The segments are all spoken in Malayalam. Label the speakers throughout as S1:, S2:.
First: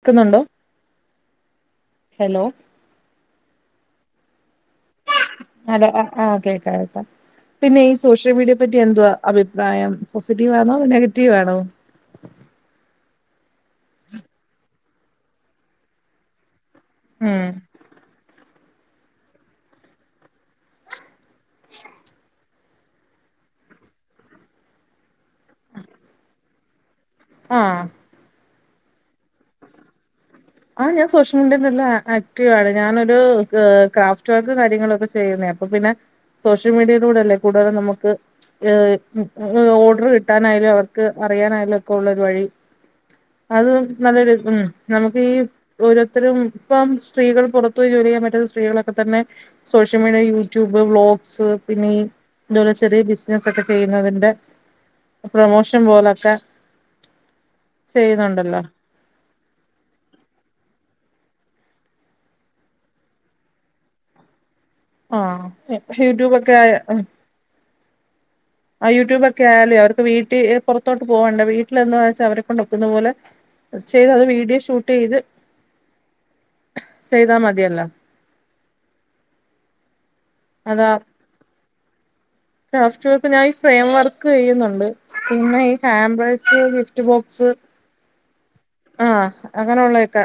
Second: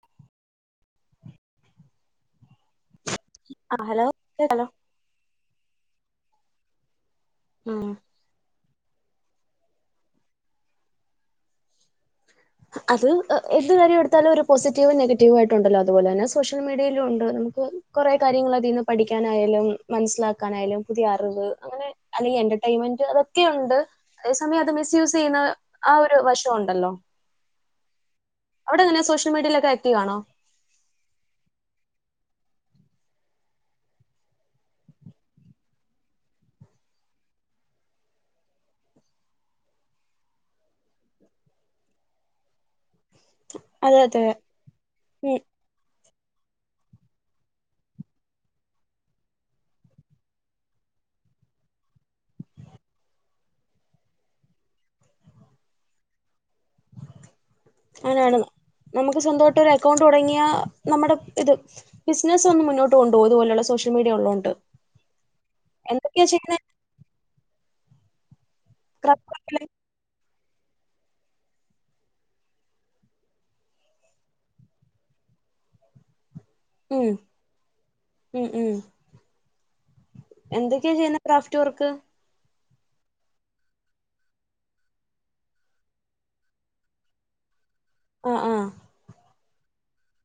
S1: ക്ക്‌ന്നുണ്ടോ ഹലോ
S2: ആഹ് ഹലോ ഹലോ
S1: ഹല്ലോ ആഹ് കേക്കാം കേക്കാം പിന്നെ
S2: ഉം
S1: ഈ സോ ഷ്യൽ മീഡിയെ പറ്റി എന്തുവാ അഭിപ്രായം പോസിറ്റീവാണോ നെഗറ്റീവാണോ?
S2: അത് എഹ് എന്ത് കാര്യെട്ത്താലും ഒരു പോസിറ്റീവും നെഗറ്റീവായിട്ടുണ്ടല്ലോ അത്പോലെന്നെ സോഷ്യൽ മീഡിയയി ലുണ്ട്
S1: ഉം
S2: നമക്ക് കൊറെ കാര്യങ്ങൾ അതിന്ന് പഠിക്കാനായാലും മൻസ്സിലാക്കാനായാലും പുതിയറിവ് അങ്ങനെ അല്ലെങ്കി എ റ്റയ്മെൻ്റ് അതൊക്കെയുണ്ട് അതേ സമയം അത് മിസ് യൂസ് ചെയ്യുന്ന ആ ഒര് വശുണ്ടല്ലോ
S1: ആഹ്
S2: അവടെങ്ങെനെ സോഷ്യ മീഡിയിലൊക്കെ ആക്ടീവാണോ?
S1: ആഹ് ഞാൻ സോഷ്യൽ മീഡിയയിൽ നല്ല ആക്റ്റീവാണ് ഞാനൊരു ഏഹ് ക്രാഫ്റ്റ് വർക്കും കാര്യങ്ങളൊക്കെ ചെയ്യുന്നേ അപ്പൊ പിന്നെ സോഷ്യൽ മീഡിയയിലൂടെ അല്ലേ കൂടുതലും നമക്ക് ഏഹ് ഓർഡർ കിട്ടാനായാലും അവർക്ക് അറിയാനായാലും ഒക്കെ ഉള്ളൊരു വഴി അത്
S2: അതെ അതെ
S1: നല്ലരു ഉം നമക്ക്
S2: ഉം
S1: ഓരോത്തരും ഇപ്പം സ്ത്രീകൾ പൊറത്ത് പോയി ജോലി ചെയ്യാൻ പറ്റാത്ത സ്ത്രീകളൊക്കെ തന്നെ സോഷ്യൽ മീഡിയ, യൂട്യൂബ്, വ്ളോഗ്സ് പിന്നെ ഈ ഇതേപോലെ ചെറിയ ബിസിനസൊക്കെ ചെയ്യുന്നതിന്റെ പ്രമോഷൻ പോലൊക്കെ
S2: അങ്ങനാണ്
S1: ചെയ്യുന്നുണ്ടല്ലോ
S2: ഞമക്ക് സ്വന്തായിട്ടൊരു അക്കൗണ്ട് തൊടങ്ങ്യാ നമ്മടെ ഇത് ബിസിനസൊന്നും മുന്നോട്ടു കൊണ്ട് പോവും ഇത്പോലുള്ള സോഷ്യൽ മീഡിയ ഉള്ളോണ്ട്.
S1: ആഹ്
S2: എന്തൊക്കെയാ
S1: യൂട്യൂബ് ഒക്കെ
S2: ചെയ്യുന്നെ
S1: അഹ് ആഹ് യൂട്യൂബൊക്കായാലോ അവർക്ക് വീട്ടി എഹ് പൊറത്തോട്ട് പോവണ്ട വീട്ടിലെന്നാന്നെച്ചാ അവരെ കൊണ്ടൊക്കുന്ന പോലെ വെച്ചാല് [unintelligible] വീഡിയോ ഷൂട്ടെയ്ത്
S2: ഉം ഉം ഉം
S1: അതാ
S2: എന്തൊക്കെ ചെയ്യുന്നെ ക്രാഫ്റ്റ് വർക്ക്?
S1: ക്രാഫ്റ്റ് വർക്ക് ഞാൻ ഫ്രെയിം വർക്ക് ചെയ്യുന്നുണ്ട് പിന്നെ ഈ ഹാംബേസ്, ഗിഫ്റ്റ് ബോക്സ്
S2: ആഹ് ആഹ്
S1: ആഹ് അങ്ങനെള്ളെക്കെ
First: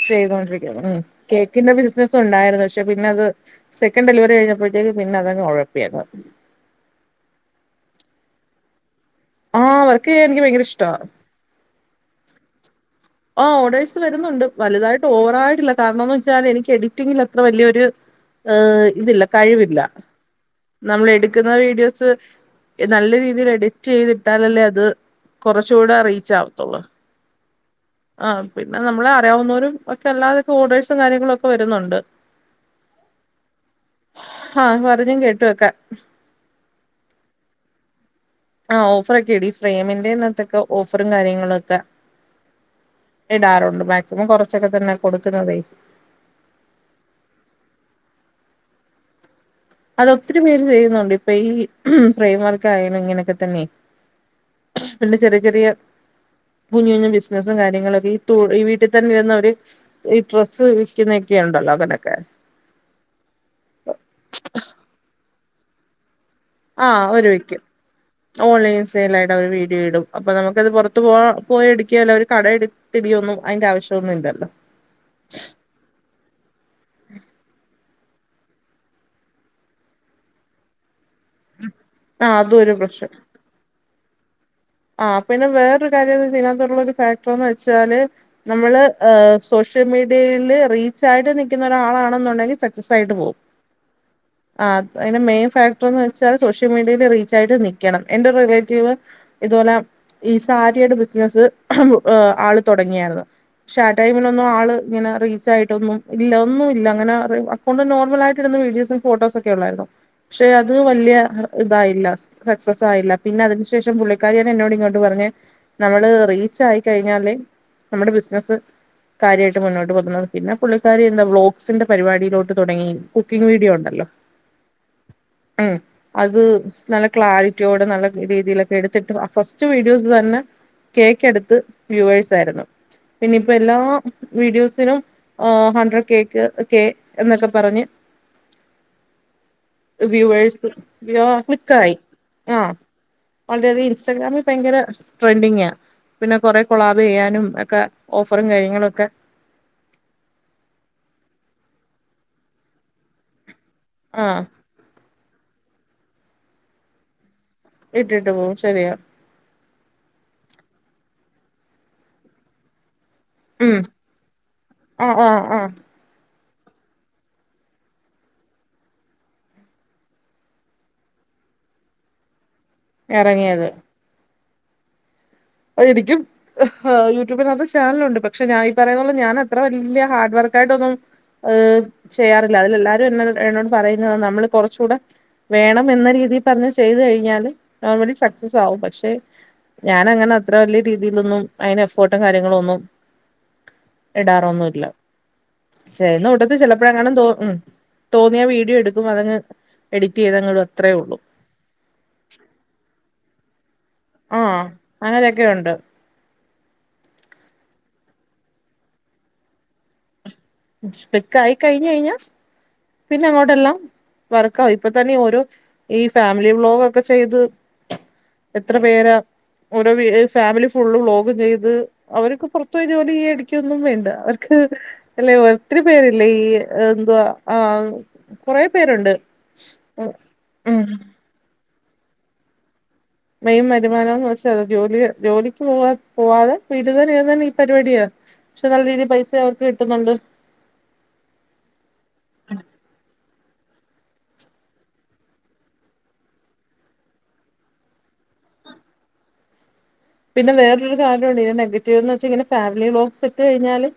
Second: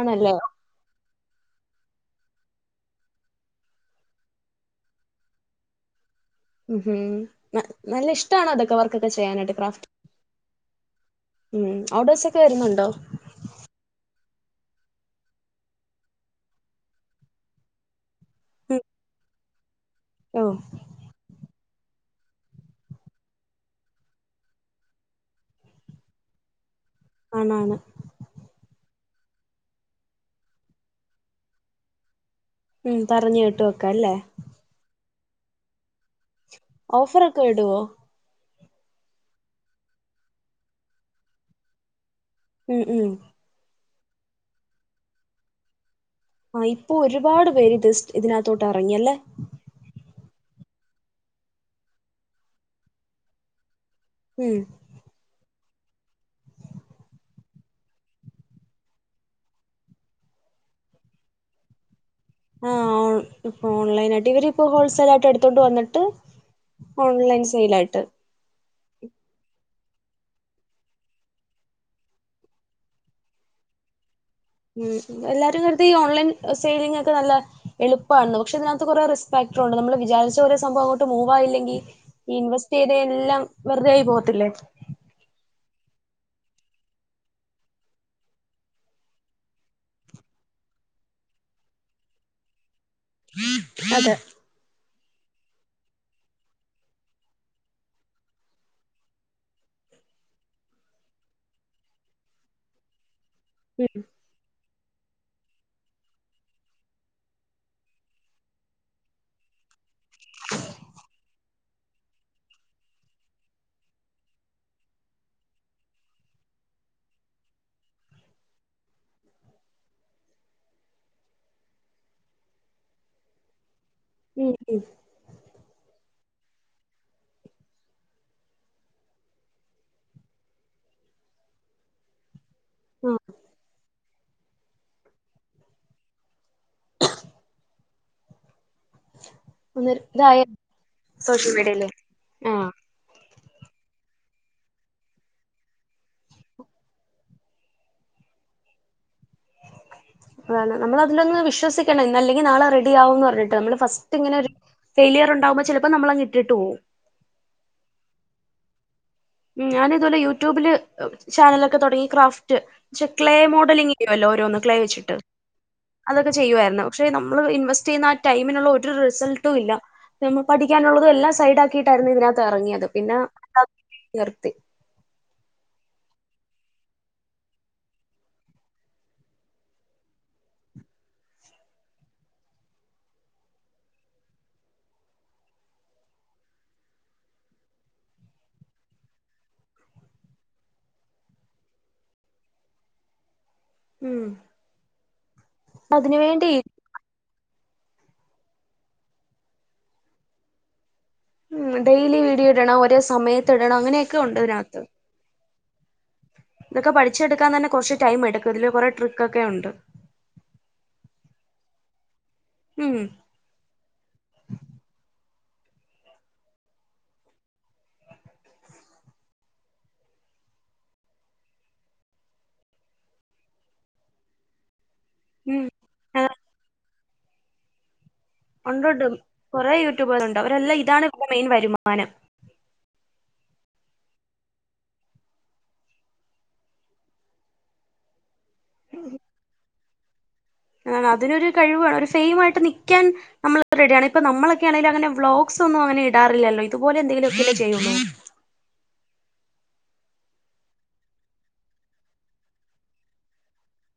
S2: ആണല്ലേ
S1: ചെയ്തോണ്ടിരിക്കയാണ് ഉം കേക്കിൻ്റൊരു ബിസിനസുണ്ടായിരുന്നു പക്ഷെ പിന്നത് സെക്കൻഡ് ഡെലിവറി കഴിഞ്ഞപ്പഴത്തേക്ക് പിന്നതങ് ഒഴപ്പിയ താ
S2: ഉം ഹും ന നല്ലെഷ്ടാണോ അതൊക്കെ വർക്കൊക്കെ ചെയ്യാനായിട്ട്
S1: ആഹ്
S2: ക്രാഫ്റ്റ്
S1: വർക്ക് ചെയ്യാൻ എനിക്ക് ഭയങ്കര ഇഷ്ടവാ
S2: ഉം ഓടസൊക്കെ വരുന്നുണ്ടോ
S1: ആ ഓഡേഴ്സ് വരുന്നുണ്ട് വലുതായിട്ട് ഓവറായിട്ടില്ല കാരണംന്ന് വെച്ചാൽ എനിക്ക് എഡിറ്റിംഗിൽ അത്ര വലിയൊരു ഏ
S2: ഉം
S1: ഇതില്ല കഴിവില്ല
S2: ഓ
S1: നമ്മൾ എടുക്കുന്ന വീഡിയോസ് നല്ല രീതിയിൽ എഡിറ്റ് ചെയ്തിട്ടാലല്ലേ അത് കുറച്ചുകൂടെ അറീച്ച് ആവത്തുള്ളൂ
S2: ആണാണ്
S1: ആഹ് പിന്നെ നമ്മളെ അറിയാവുന്നവരും ഒക്കെ അല്ലാതൊക്കെ ഓർഡേഴ്സും കാര്യങ്ങളും ഒക്കെ വരുന്നുണ്ട്
S2: ഉം പറഞ്ഞു കേട്ട് വെക്ക അല്ലേ
S1: ഹാ [unintelligible] കേട്ട് വെക്കാ.
S2: ഓഫർ ഒക്കെ ഇടുവോ
S1: ആഹ് ഓഫറൊക്കെ എടി ഫ്രേമിന്റെന്നത്തൊക്കെ ഓഫറും കാര്യങ്ങളും ഒക്കെ
S2: ഉം ഉം
S1: ഇടാറുണ്ട് മാക്സിമം കുറച്ചൊക്കെ തന്നെ കൊടുക്കുന്നതേ
S2: ആഹ് ഇപ്പൊ ഒരുപാട് പേര് ഇത്സ്റ്റ് ഇതിനകത്തോട്ട് ഇറങ്ങിയല്ലേ
S1: അതൊത്തിരി പേര് ചെയ്യുന്നുണ്ട് ഇപ്പൊ ഈ ഫ്രെയിം വർക്ക് ആയാലും ഇങ്ങനെയൊക്കെ തന്നെ
S2: ഉം
S1: പിന്നെ ചെറിയ ചെറിയ കുഞ്ഞു കുഞ്ഞു ബിസിനസ്സും കാര്യങ്ങളൊക്കെ ഈ ഈ വീട്ടിൽ തന്നെ ഇരുന്ന ഒരു ഈ ഡ്രസ്സ് വിക്കുന്നൊക്കെയ ഉണ്ടല്ലോ അങ്ങനൊക്കെ
S2: ആഹ് ഓ ഇപ്പൊ ഓൺലൈൻ ആയിട്ട് ഇവര്പ്പോ ഹോൾസെൽ ആയിട്ട് എടുത്തോണ്ട് വന്നിട്ട്
S1: ആഹ് ഓര്
S2: ഓൺലൈൻ
S1: വിക്കും
S2: സെയിലായിട്ട്
S1: ഓൺലൈൻ സെയിലായിട്ട് അവര് വീഡിയോ ഇടും അപ്പൊ നമുക്കത് പുറത്തത്ത് പോ പോയ എടുകേലാ ഒരു കടയെട് തിടിയൊന്നും അതിന്റെ ആവിശോന്നും ഇല്ലല്ലോ
S2: ഉം എല്ലാരും ഇങ്ങനത്തെ ഈ ഓൺലൈൻ സെിയിലിംങ്ങോക്കെ നല്ല എളുപ്പാണെന്ന് പക്ഷേ ഇതിനകത്ത് കുറെ റിസ്ക് ഫാക്ടർ ഉണ്ട് നമ്മള് വിചാരിച്ച പോലെ സംഭവം അങ്ങോ മൂവായില്ലെങ്കി
S1: ആഹ് അതും ഒരു
S2: ഇൻവെസ്റ്റ് ചെയ്ത
S1: പ്രശ്നം
S2: എല്ലാം വെറുതെ ആയി പോകത്തില്ലേ
S1: ആഹ് പിന്നെ വേറൊരു കാര്യം ഇതിനകത്തുള്ള ഒരു ഫാക്ടർന്ന് വെച്ചാല് നമ്മള് സോഷ്യൽ മീഡിയയില് റീച്ച് ആയിട്ട് നിക്കുന്ന ഒരാളാണെന്നുണ്ടെങ്കി സക് സസായിട്ട് പോവും
S2: അതെ
S1: ആഹ് അതിന്റെ മെയിൻ ഫാക്ടർന്ന് വെച്ചാൽ സോഷ്യൽ മീഡിയയിൽ റീച്ചായിട്ട് നിക്കണം എന്റെ റിലേറ്റീവ് ഇതുപോല ഈ സാരിയുടെ ബിസിനസ്സ് ആള് തുടങ്ങിയാരുന്നു ക്ഷെ ആ ടൈമിനൊന്നും ആള് ഇങ്ങന റീ ച്ചായിട്ടൊന്നും ഇല്ല ഒന്നും ഇല്ല അങ്ങനെ അക്കൗണ്ട് നോർമലായിടുന്ന വീഡിയോസും ഫോട്ടോസൊക്കെ ഉള്ളായിരുന്നു പക്ഷെ അത് വലിയ ഇതായില്ല സക്സസ് ആയില്ല പിന്നെ അതിനു ശേഷം പുള്ളി കാര്യാണ് എന്നോട് ഇങ്ങോട്ട് പറഞ്ഞെ നമ്മള് റീച്ച് ആയി കഴിഞ്ഞാലേ നമ്മുടെ ബിസിനസ് കാര്യമായിട്ട് മുന്നോട്ട് പോകുന്നത് പിന്നെ പുള്ളിക്കാരി ഇരുന്ന് വ്ലോഗ്സിന്റെ പരിപാടിയിലോട്ട് തൊടങ്ങി കുക്കിംഗ് വീഡിയോ ഉണ്ടല്ലോ
S2: ഉം ഉം
S1: ഉം അത് നല്ല ക്ലാരിറ്റിയോടെ നല്ല രീതിയിലൊക്കെ എടു ത്തിട്ട് ഫസ്റ്റ് വീഡിയോസ് തന്നെ കേക്ക് അടുത്ത് വ്യൂവേഴ്സ് ആയിരുന്നു
S2: ഉം
S1: പിന്നിപ്പൊ എല്ലാ വീഡിയോസിനും ആഹ് ഹഡ്രഡ് കേക്ക് കെ എന്നൊക്കെ പറഞ്ഞ്
S2: അന്നേരം ഇതായ
S1: വ്യൂവേഴ്സ് [unintelligible]
S2: സോഷ്യൽ മീഡിയയിലെ
S1: ക്ലിക്കായി ആഹ് വളരെയധികം ഇൻസ്റ്റാഗ്രാമിൽ ഭയങ്കര ട്രെൻഡിങ പിന്നെ കൊറെ കൊളാബ് ചെയ്യാനും ഒക്കെ ഓഫറും കാര്യങ്ങളൊക്കെ
S2: അതാണ് നമ്മളതിലൊന്ന് വിശ്വസിക്കണം ഇന്ന് അല്ലെങ്കി നാളെ റെഡിയ ആകുംന്ന് പറഞ്ഞിട്ട് നമ്മള് ഫസ്റ്റ് ഇങ്ങനെ
S1: ആഹ്
S2: ഒരു ഫെയിലിയർ ഉണ്ടാവുമ്പോ ചിലപ്പോ നമ്മൾങ്ങിട്ടിട്ട് പോവും
S1: ഇട്ടിട്ട് പോവും ശരിയാ
S2: ഉം ഞാനിതുപോലെ യൂട്യൂബില് ചാനലൊക്കെ തുടങ്ങി ക്രാഫ്റ്റ് ക്ഷേ ക്ലേ
S1: ഉം
S2: മോഡലിംഗ് ചെയ്യുമല്ലോ ഓരോന്ന് ക്ലേ വെച്ചിട്ട്
S1: ആഹ് ആഹ് ആഹ്
S2: അതൊക്കെ ചെയ്യുവായിരുന്നു പക്ഷെ നമ്മള് ഇൻവെസ്റ്റ് ചെയ്യുന്ന ആ ടൈമിനുള്ള ഒരു റിസൾട്ടും ഇല്ല ന പഠിക്കാനുള്ളതും എല്ലാം സൈഡ് ആക്കിയിട്ടായിരുന്നു ഇതിനകത്ത് ഇറങ്ങിയത് പിന്ന
S1: എറങ്ങിയത്
S2: നിർത്തി
S1: അതെരിക്കും ആഹ് യൂട്യൂബിനകത്തെ ചാനലുണ്ട് പക്ഷെ ഞാ ഈ പറയുന്ന പോലെ ഞൻ അത്ര വല്യ ഹാർഡ് വർക്കായിട്ടൊന്നും ഏ്ഹ് ചെയ്യാറില്ല അതിലെല്ലാരും എന്ന എന്നോട് പറയുന്നത നമ്മള് കുറച്ചുടെ വേണം എന്ന രീതിയിൽ തന്നെ ചെയ്തു കഴിഞ്ഞാല് നോർമലി സക്സസ് ആകും പക്ഷെ ഞാനങ്ങനെ അത്ര വലിയ രീതിയിലൊന്നും അയിന് എഫർട്ടും കാര്യങ്ങളും ഒന്നും
S2: ഉം
S1: ഇടാറൊന്നുല്ല
S2: അതിന്
S1: ചേയ്യുന്ന
S2: വേണ്ടി
S1: കൂട്ടത്തി ചിലപ്പോ അപ്പോഴെ ങ്ങാനും തോ ഉ തോന്നിയ വീഡിയോ എടുക്കുംഅതങ്ങ് എഡിറ്റ് ചെയ്തങ്ങ് ഇടും അത്രേ ഒള്ളൂ
S2: ഉം ഡെയിലി വീഡിയോ ഇടണം ഒരോ സമയത്ത് ഇടണം അങ്ങനെയൊക്കെ ഉണ്ട് ഇതിനകത്ത്
S1: അങ്ങനെക്കെ ഉണ്ട്
S2: ഇതൊ പഠിച്ചടുക്കാൻ തന്നെ കുറച്ച് ടൈം എടുക്കും ഇതില് കുറെ ട്രിക്കൊക്കെ ഉണ്ട്
S1: ക്ലിക്കായിക്കയി കയിഞ് കയിഞ്ഞ
S2: ഉം
S1: പിന്ന ആങ്ങോട്ടെല്ലാം വർക്കാവും ഇപ്പൊ തന്നെ ഓരോ ഈ ഫാമിലി വ്ലോഗോക്കെ ചെയ്ത് എത്ര പേരാ ഓരോ വീ ഫാമിലി ഫുള്ള് വ്ളോഗ് ചെയ്ത് അവര് ക്ക് പുറത്ത പോയി ജോലി അടിക്കൊന്നും വേണ്ട അവർക്ക് എല്ലെ
S2: ഉം
S1: ഒത്തിരി പേരില്ലേ ഈ എന്തുവ ആഹ്
S2: ഉണ്ടൊണ്ട് കുറേ യൂട്യൂബേർ ഉണ്ട് അവരെല്ലാം
S1: ഉം
S2: ഇതാണ് ഇവിടെ മെയിൻ വരുമാനം
S1: മെയും വരുമാനംന്ന് വെച്ചാ ജോലി ജോലിക്ക് പോവാ പോവാതെ വീട്ടിതന്നേ ഈ പരിപാടിയാണ് പക്ഷെ നല്ല രീതി പൈസേ അവർക്ക് കിട്ടുന്നുണ്ട്
S2: അഹ് അതിനൊരു കഴിവ്‌ വേണം ഒരു സെയിം ആയിട്ട് നിക്കാൻ നമ്മള് റെഡിയാണ് ഇപ്പ നമ്മളൊക്കെയാണെങ്കില് അങ്ങനെ ബ്ലോഗ്സ് ഒന്നും അങ്ങനെ ഇടാറി ല്ലല്ലോ ഇത് പോലെ എന്തെങ്കിലൊക്കെ ചെയ്യുള്ളു
S1: പിന്നെ വേറൊരു കാരണമുണ്ട് നെഗറ്റീവെന്ന് വെച്ച് ഫാമിലി വ്ലോഗ്സ്ഇട്ട് കഴിഞ്ഞാല്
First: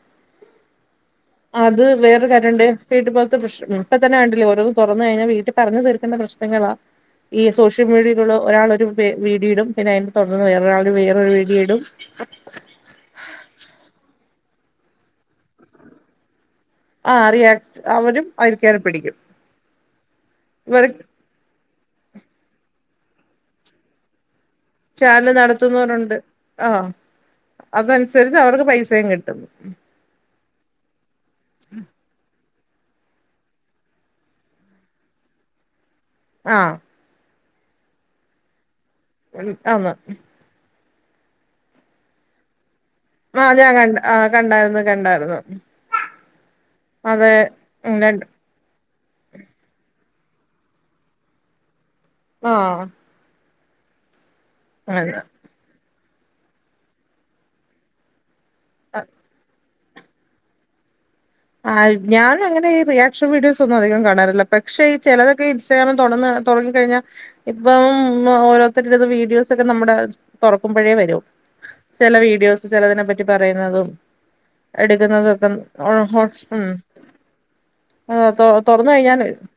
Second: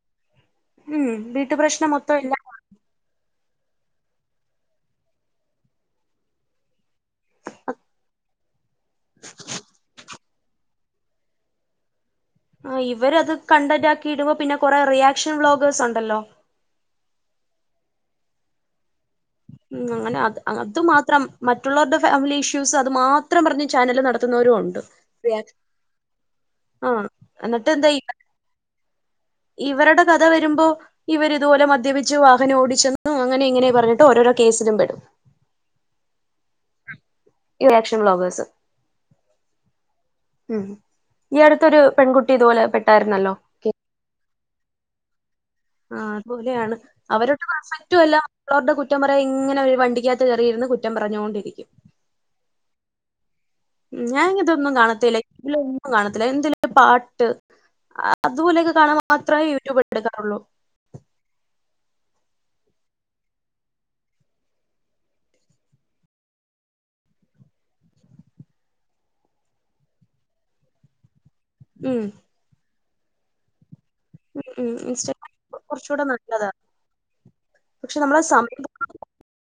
S2: ഉം വീട്ടു
S1: അത്
S2: പ്രശ്നം മൊത്തം
S1: വേറൊരു
S2: ഇല്ല
S1: കാര്യണ്ട് വീട്ടിൽ പോലത്തെപ്രശ്നങ്ങൾ ഇപ്പ തന്നെ കണ്ടില്ലേ ഓരോന്ന് തുറന്ന് കഴിഞ്ഞാ വീട്ടിൽ പറഞ്ഞു തീർക്കണ്ട പ്രശ്നങ്ങളാ ഈ സോഷ്യൽ മീഡിയയിലൂടെ ഒരാൾ ഒരു വീഡിയോയിടും പിന്നെ അതിന്റെ തുടർന്ന് വേറൊരാൾ വേറൊരു വീഡിയോയിടും
S2: ആ ഇവരത് കണ്ടന്റാക്കി ഇടുമ്പോ പിന്നെ കൊറേ റിയാക്ഷൻ വ്ളോഗേഴ്സ് ഉണ്ടല്ലോ
S1: ആ റിയാക്ട് അവരും അയില് കേരി പിടിക്കും
S2: ഉം അങ്ങനെ അത്
S1: ഇവർ
S2: അതുമാത്രം മറ്റുള്ളവരുടെ ഫാമിലി ഇഷ്യൂസ് അത് മാത്രം പറഞ്ഞ് ചാനല് നടത്തുന്നവരും ഉണ്ട്
S1: ചാനല് നടത്തുന്നോരുണ്ട് ആന്
S2: ആഹ് എന്നിട്ട് എന്താ
S1: അതനുസരിച്ച് അവർക്ക് പൈസയും കിട്ടും
S2: ഇവരുടെ കഥ വരുമ്പോ ഇവര് ഇതുപോലെ മദ്യപിച്ച് വാഹനം ഓടിച്ചെന്നും അങ്ങനെ ഇങ്ങനെ പറഞ്ഞിട്ട് ഓരോരോ കേസിലുംപ്പെടും
S1: ആഹ്
S2: റിയാക്ഷൻ വ്ളോഗേഴ്സ്
S1: ഉം ആന്
S2: ഉം ഈ അടുത്തൊരു പെൺകുട്ടി ഇതുപോലെ പെട്ടായിരുന്നല്ലോ
S1: അത് ഞാൻ ക ആ കണ്ടായിരുന്നു കണ്ടായിരുന്നു
S2: ആ അതുപോലെയാണ്
S1: അതെ
S2: അവരൊട്ട്
S1: ഉം,
S2: പെർഫെക്റ്റും അല്ലാ
S1: രണ്ട്
S2: അവർ ടെ കുറ്റം പറയും ഇങ്ങനെ ഒരു വണ്ടിക്കകത്ത് കയറിയിരുന്ന് കുറ്റം പറഞ്ഞോണ്ടിരിക്കും
S1: ആഹ്
S2: ഞാൻ ഇതൊന്നും കാണത്തില്ല
S1: അതെ
S2: ഇല്ല ഒന്നും കാണത്തില്ല എന്തേലൊന്ന് പാട്ട് അതുപോലൊക്കെ കാണൻ മാത്രമേ യൂട്യൂബ് എടുക്കാറുള്ളൂ
S1: ആ ഞാനങ്ങനെ ഈ റിയാക്ഷൻ വീഡിയോസ് ഒന്നും അധികം കാണാറില്ല പക്ഷെ ഈ ചിലതൊക്കെ ഇൻസ്റ്റഗ്രാമിൽ തുടന്നാ തുടങ്ങി കഴിഞ്ഞാൽ ഇപ്പം ഓരോരുത്തരുടെത് വീഡിയോസൊക്കെ നമ്മുടെ തുറക്കുമ്പോഴേ വരും
S2: ഉം.
S1: ചില വീഡിയോസ് ചിലതിനെ പറ്റി പറയുന്നതും
S2: ഉം ഉം.
S1: എടുക്കുന്നതും
S2: ഇൻസ്റ്റാഗ്രാം കുറച്ചുകൂടെ നല്ലതാ.
S1: ഒക്കെ ഉം
S2: പക്ഷെ നമ്മളെ
S1: ആ
S2: സമയം
S1: തുറന്ന് കഴിഞ്ഞാൻ വരും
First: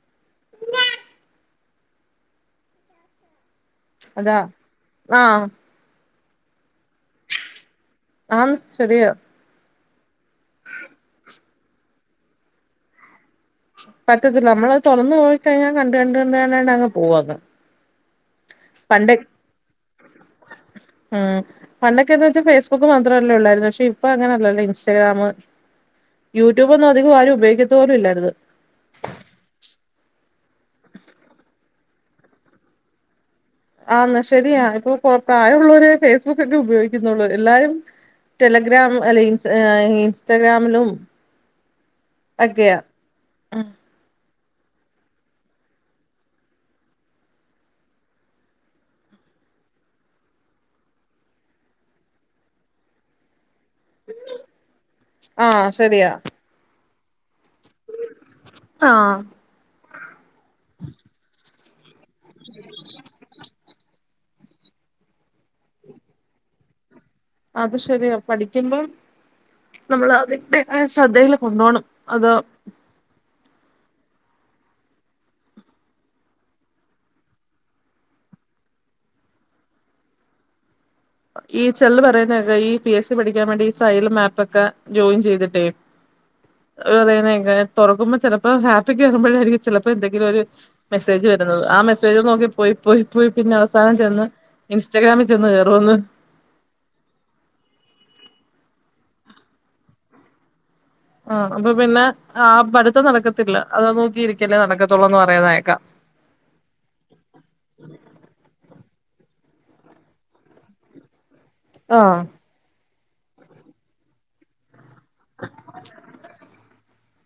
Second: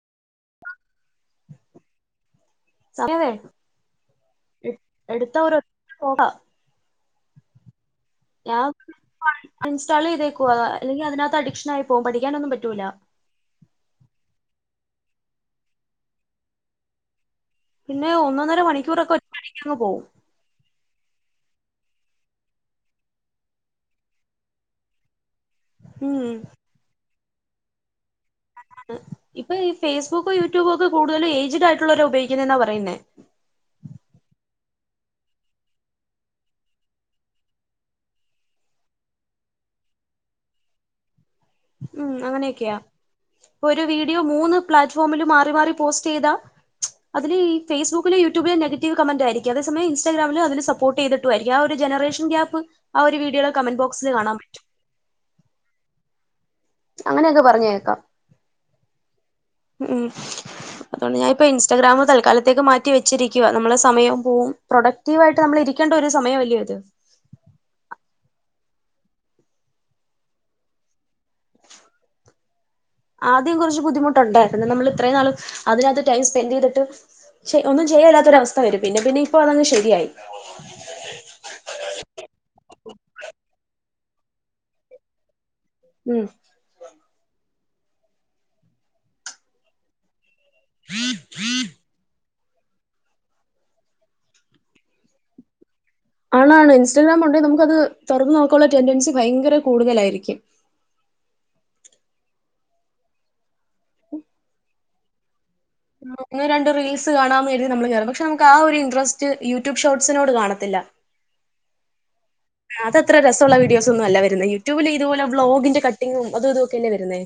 S1: അതാ
S2: [unintelligible] എടുത്താ
S1: ആഹ്
S2: ഒരു ഒറ്റ പോക്കാ
S1: ആന്ന്
S2: ഞാൻ
S1: ശരിയാ
S2: അൺഇൻസ്റ്റാള് ചെയ്തേക്കാ അല്ലെങ്കിൽ അതിനകത്ത് അഡിക്ഷൻ ആയി പോം പഠിക്കാനൊന്നും പറ്റൂല്ല
S1: പറ്റത്തില്ല നമ്മളത് തൊറന്ന് പോയി കഴിഞ്ഞാ കണ്ട കണ്ട് കണ്ട് അങ്ങ് പോ അങ്ങ്
S2: പിന്നെ ഒന്നൊന്നര
S1: പണ്ട്
S2: മണിക്കൂറൊക്കെ ഒറ്റടിക്ക്ങ്ങ് പോം
S1: ഉം പണ്ടൊക്കെന്ന് വെച്ചാ ഫേസ്ബുക്ക് മാത്രൊല്ലേ ഒള്ളാര്ന്ന് ഷിപ്പങ്ങനല്ലല്ലോ ഇൻസ്റ്റഗ്രാമ്
S2: ഉം.
S1: യൂട്യൂബൊന്നും അധികം ആരും ഉപയോക്കത്ത് പോലുല്ലാര്ന്ന്
S2: ഇപ്പ ഈ ഫേസ്ബുക്കും യൂട്യൂബൊക്കെ കൂടുതലും ഏയ്ജിഡായ്ട്ടുള്ളോരാ ഉപയോക്കിന്നേന്നാ പറയുന്നേ
S1: ആന്ന് ശരിയാ ഇപ്പം പ്രായൊള്ളോരെ ഫേസ്ബുക്കൊക്കെ ഉപയോഗിക്കുന്നുള്ളൂ എല്ലാരും ടെലഗ്രാം അല്ലെ ഇൻസ്റ്റഗ്രാമിലും
S2: ഉം അങ്ങനൊക്ക്യാ ഇപ്പൊ ഒരു വീഡിയോ മൂന്ന് പ്ലാറ്റ്ഫോമില് മാറി മാറി പോസ്റ്റെയ്താ
S1: ഉ
S2: അതില് ഈ ഫൈസ്ബുക്കിലു യൂട്യൂബിലു നെഗറ്റീവ്‌ കമന്റായിര്ക്ക അതേ സമയം ഇൻസ്റ്റാഗാമില് അതില് സപ്പോർട്ടെയ്തി ട്ടുവാരിക്കു ആഹ് ഒരു ജനറേഷൻ ഗ്യാപ്പ് ആഹ് ഒരു വീഡിയോല കമന്റ് ബോക്സില് കാണാൻ പറ്റും
S1: ആഹ് ശരിയാ
S2: അങ്ങനൊക്കെ പറഞ്ഞ് കേക്കാം
S1: ആഹ്
S2: ഉം അതോണ്ട് ഞാപ്പ ഇൻസ് റ്റഗ്രാമ് തൽക്കാലത്തേക്ക് മാറ്റി വെച്ചിരിക്ക്വ നമ്മളെ സമയൊം പോവും പ്രൊഡക്റ്റീവ് ആയിട്ട് നമ്മൾ ഇരിക്കേണ്ട ഒരു സമയം അല്ല്യോ ഇത്
S1: അത് ശരിയാ പഠിക്കുമ്പം നമ്മള് അതിന്റെതായ ശ്രദ്ധേല് കൊണ്ടോണം അത്
S2: ആദ്യം കൊറച്ച് ബുദ്ധിമുട്ടൊണ്ടാര്ന്നു നമ്മള് ഇത്രേം നാളും അതിനാത്ത് ടൈം സ്പെന്റെയ്തിട്ട് ചെ ഒന്നും ചെയ്യാല്ലാത്ത ഒരവസ്ഥ വരും പിന്നെ പിന്നെ ഇപ്പൊ അതങ്ങ് ശരിയായി
S1: ഈ ചെൽര് പറ്യന്നേക്ക ഈ പി എസ് ഇ പഠിക്കാൻ വേണ്ടി ഈ സൈലം ഏപ്പക്കെ ജോയിൻ ചെയ്തിട്ടേ.
S2: ഉം
S1: പറയ്ന്നേക തൊറക്കുമ്പോ ചെലപ്പോ ഏപ്പിക്കേറുമ്പഴാരിക്കും ചെലപ്പം എന്തെങ്കിലൊര് മെസ്സേജ് വര്ന്നത് ആ മെസ്സേജ് നോക്കി പോയി പോയി പോയി പിന്നവസാനം ചെന്ന് ഇൻസ്റ്റഗ്രാമി ചെന്ന് കേറൂന്ന്
S2: ആണ്. ആണ്. ഇൻസ്റ്റാഗ്രാമൊണ്ടെ നമുക്കത് തൊറന്ന് നോക്കാള്ള ടെൻഡൻസി ഭയ്ങ്ക്ര കൂടുതലാരിക്കും.
S1: ആഹ് അപ്പ പിന്നെ ആഹ് പഠിത്തം നടക്കത്തില്ല അതാ നോക്കിരിക്കലേ നടക്കത്തൊള്ളൂന്ന് പറയുന്നേക്കാ
S2: ഒന്നൊ രണ്ടൊ റീൽസ് കാണാന്ന് കെര്തി നമ്മള് കേറും പക്ഷേ ആ ഒര് ഇൻ്റ്രസ്റ്റ് യൂട്യൂബ് ഷോർട്സിനോട് കാണത്തില്ല.
S1: ആഹ്
S2: ആഹ് അതത്ര രസൊള്ള വീഡിയോസൊന്നു അല്ല വര്ന്നേ യൂട്യൂബില് ഇതുപോലെ ബ്ലോഗിന്റെ കട്ടിങ്ങും അത് ഇതു ക്കല്ലെ വര്ന്നേ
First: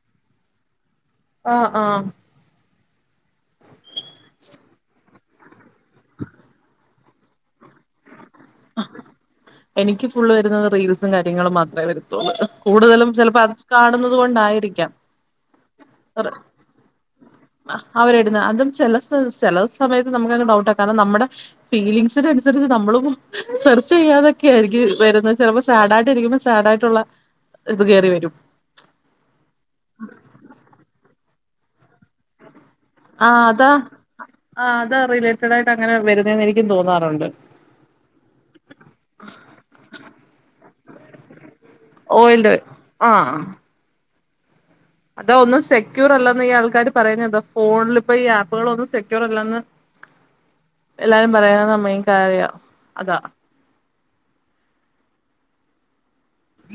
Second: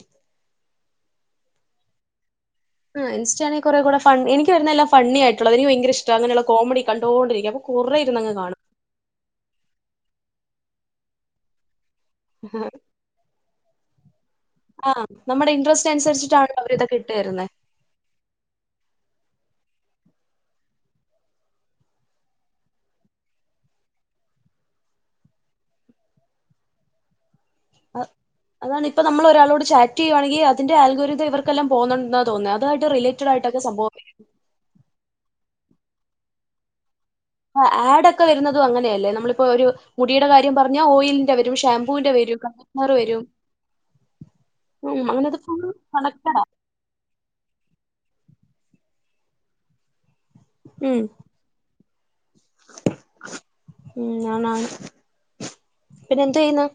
S1: ആഹ് ആഹ്..
S2: ആഹ് ഇൻസ്റ്റാണെ കൊറെ കൂടെ ഫൺ എനിക് വരുന്നെല്ലാം ഫണ്ണി ആയിട്ടൊള്ള എനിക് ഭയ്ങ്ക്ര ഇഷ്ട അനെള്ള കോമഡി കണ്ടോണ്ടിരികാം അപ കൊറെയിര്ന്നങ് കാണും..
S1: എനിക്ക് ഫുള്ള് വര്ന്നത് റീൽസും കാര്യങ്ങളും മാത്രേ വരൂ കൂടുതലും ചെലപ്പോ അത് കാണുന്നത് കൊണ്ടായിരിക്കാം.
S2: ആഹ് ട്ടേരുന്നെ..
S1: അവരെടുന്നെ അതും ചെല സ് ചേലെ സമയത്ത് നമുക്കങ്ങ് ഡൗട്ടാ കാര്ണം നമ്മടെ. ഫീലിംഗസിനൻസരിച്ച് നമ്മളും സെർച്ചെയ്യാതെ. ക്കെ ആയിരിക്കു വര്ന്നേ ചെലപ്പോ സാഡയിട്ട് ഇരിക്കുമ്പൊ സാഡയിട്ടൊള്ള ഇത് കേറി വരും..
S2: അതാണ് ഇപ്പ നമ്മള ഒരാളോട് ചാറ്റെയ്യുവാണെങ്കി അതിന്റെ ആൽകൊരിതം ഇവർക്കെല്ലാം പോന്നൊണ്ടെ തോന്നെ അത്വായിട്ട് റിലേറ്റഡായിട്ടൊക്കെ സംഭൊവം വെ
S1: ആഹ് അത റിലേറ്റഡയിട്ട് അങ്ങനെ വര്ന്നേന്ന് എനിക്കും തോന്നാറൊണ്ട്
S2: ആഹ് ആഡൊക്കെ വര്ന്നതും അങ്ങനെല്ലേ നമ്മളിപ്പോ ഒര മുടീടെ കാര്യം പർഞ്ഞാ ഓയിൽന്റെ വെരും ഷാമ്പൂന്റെ വെരു
S1: ണ്ട് ആഹ്
S2: ഉം
S1: അതോ
S2: അങ്ങനത്
S1: ഒന്ന്
S2: ഫുൾ
S1: സെക്യൂർ
S2: കണക്റ്റഡാ.
S1: അല്ലന്ന് ഈ ആൾക്കാര് പറയ്ന്നന്താ ഫോൺലിപ്പ ഈ ആപ്പുകളൊന്നും സെക്യൂർ അല്ലന്ന്
S2: ഉം
S1: എല്ലാരും പറയ്ന്ന മെയ്ൻ കാര്യ അതാ
S2: മ്മ് ആണാണ് പിന്നെന്തെയ്യുന്നു?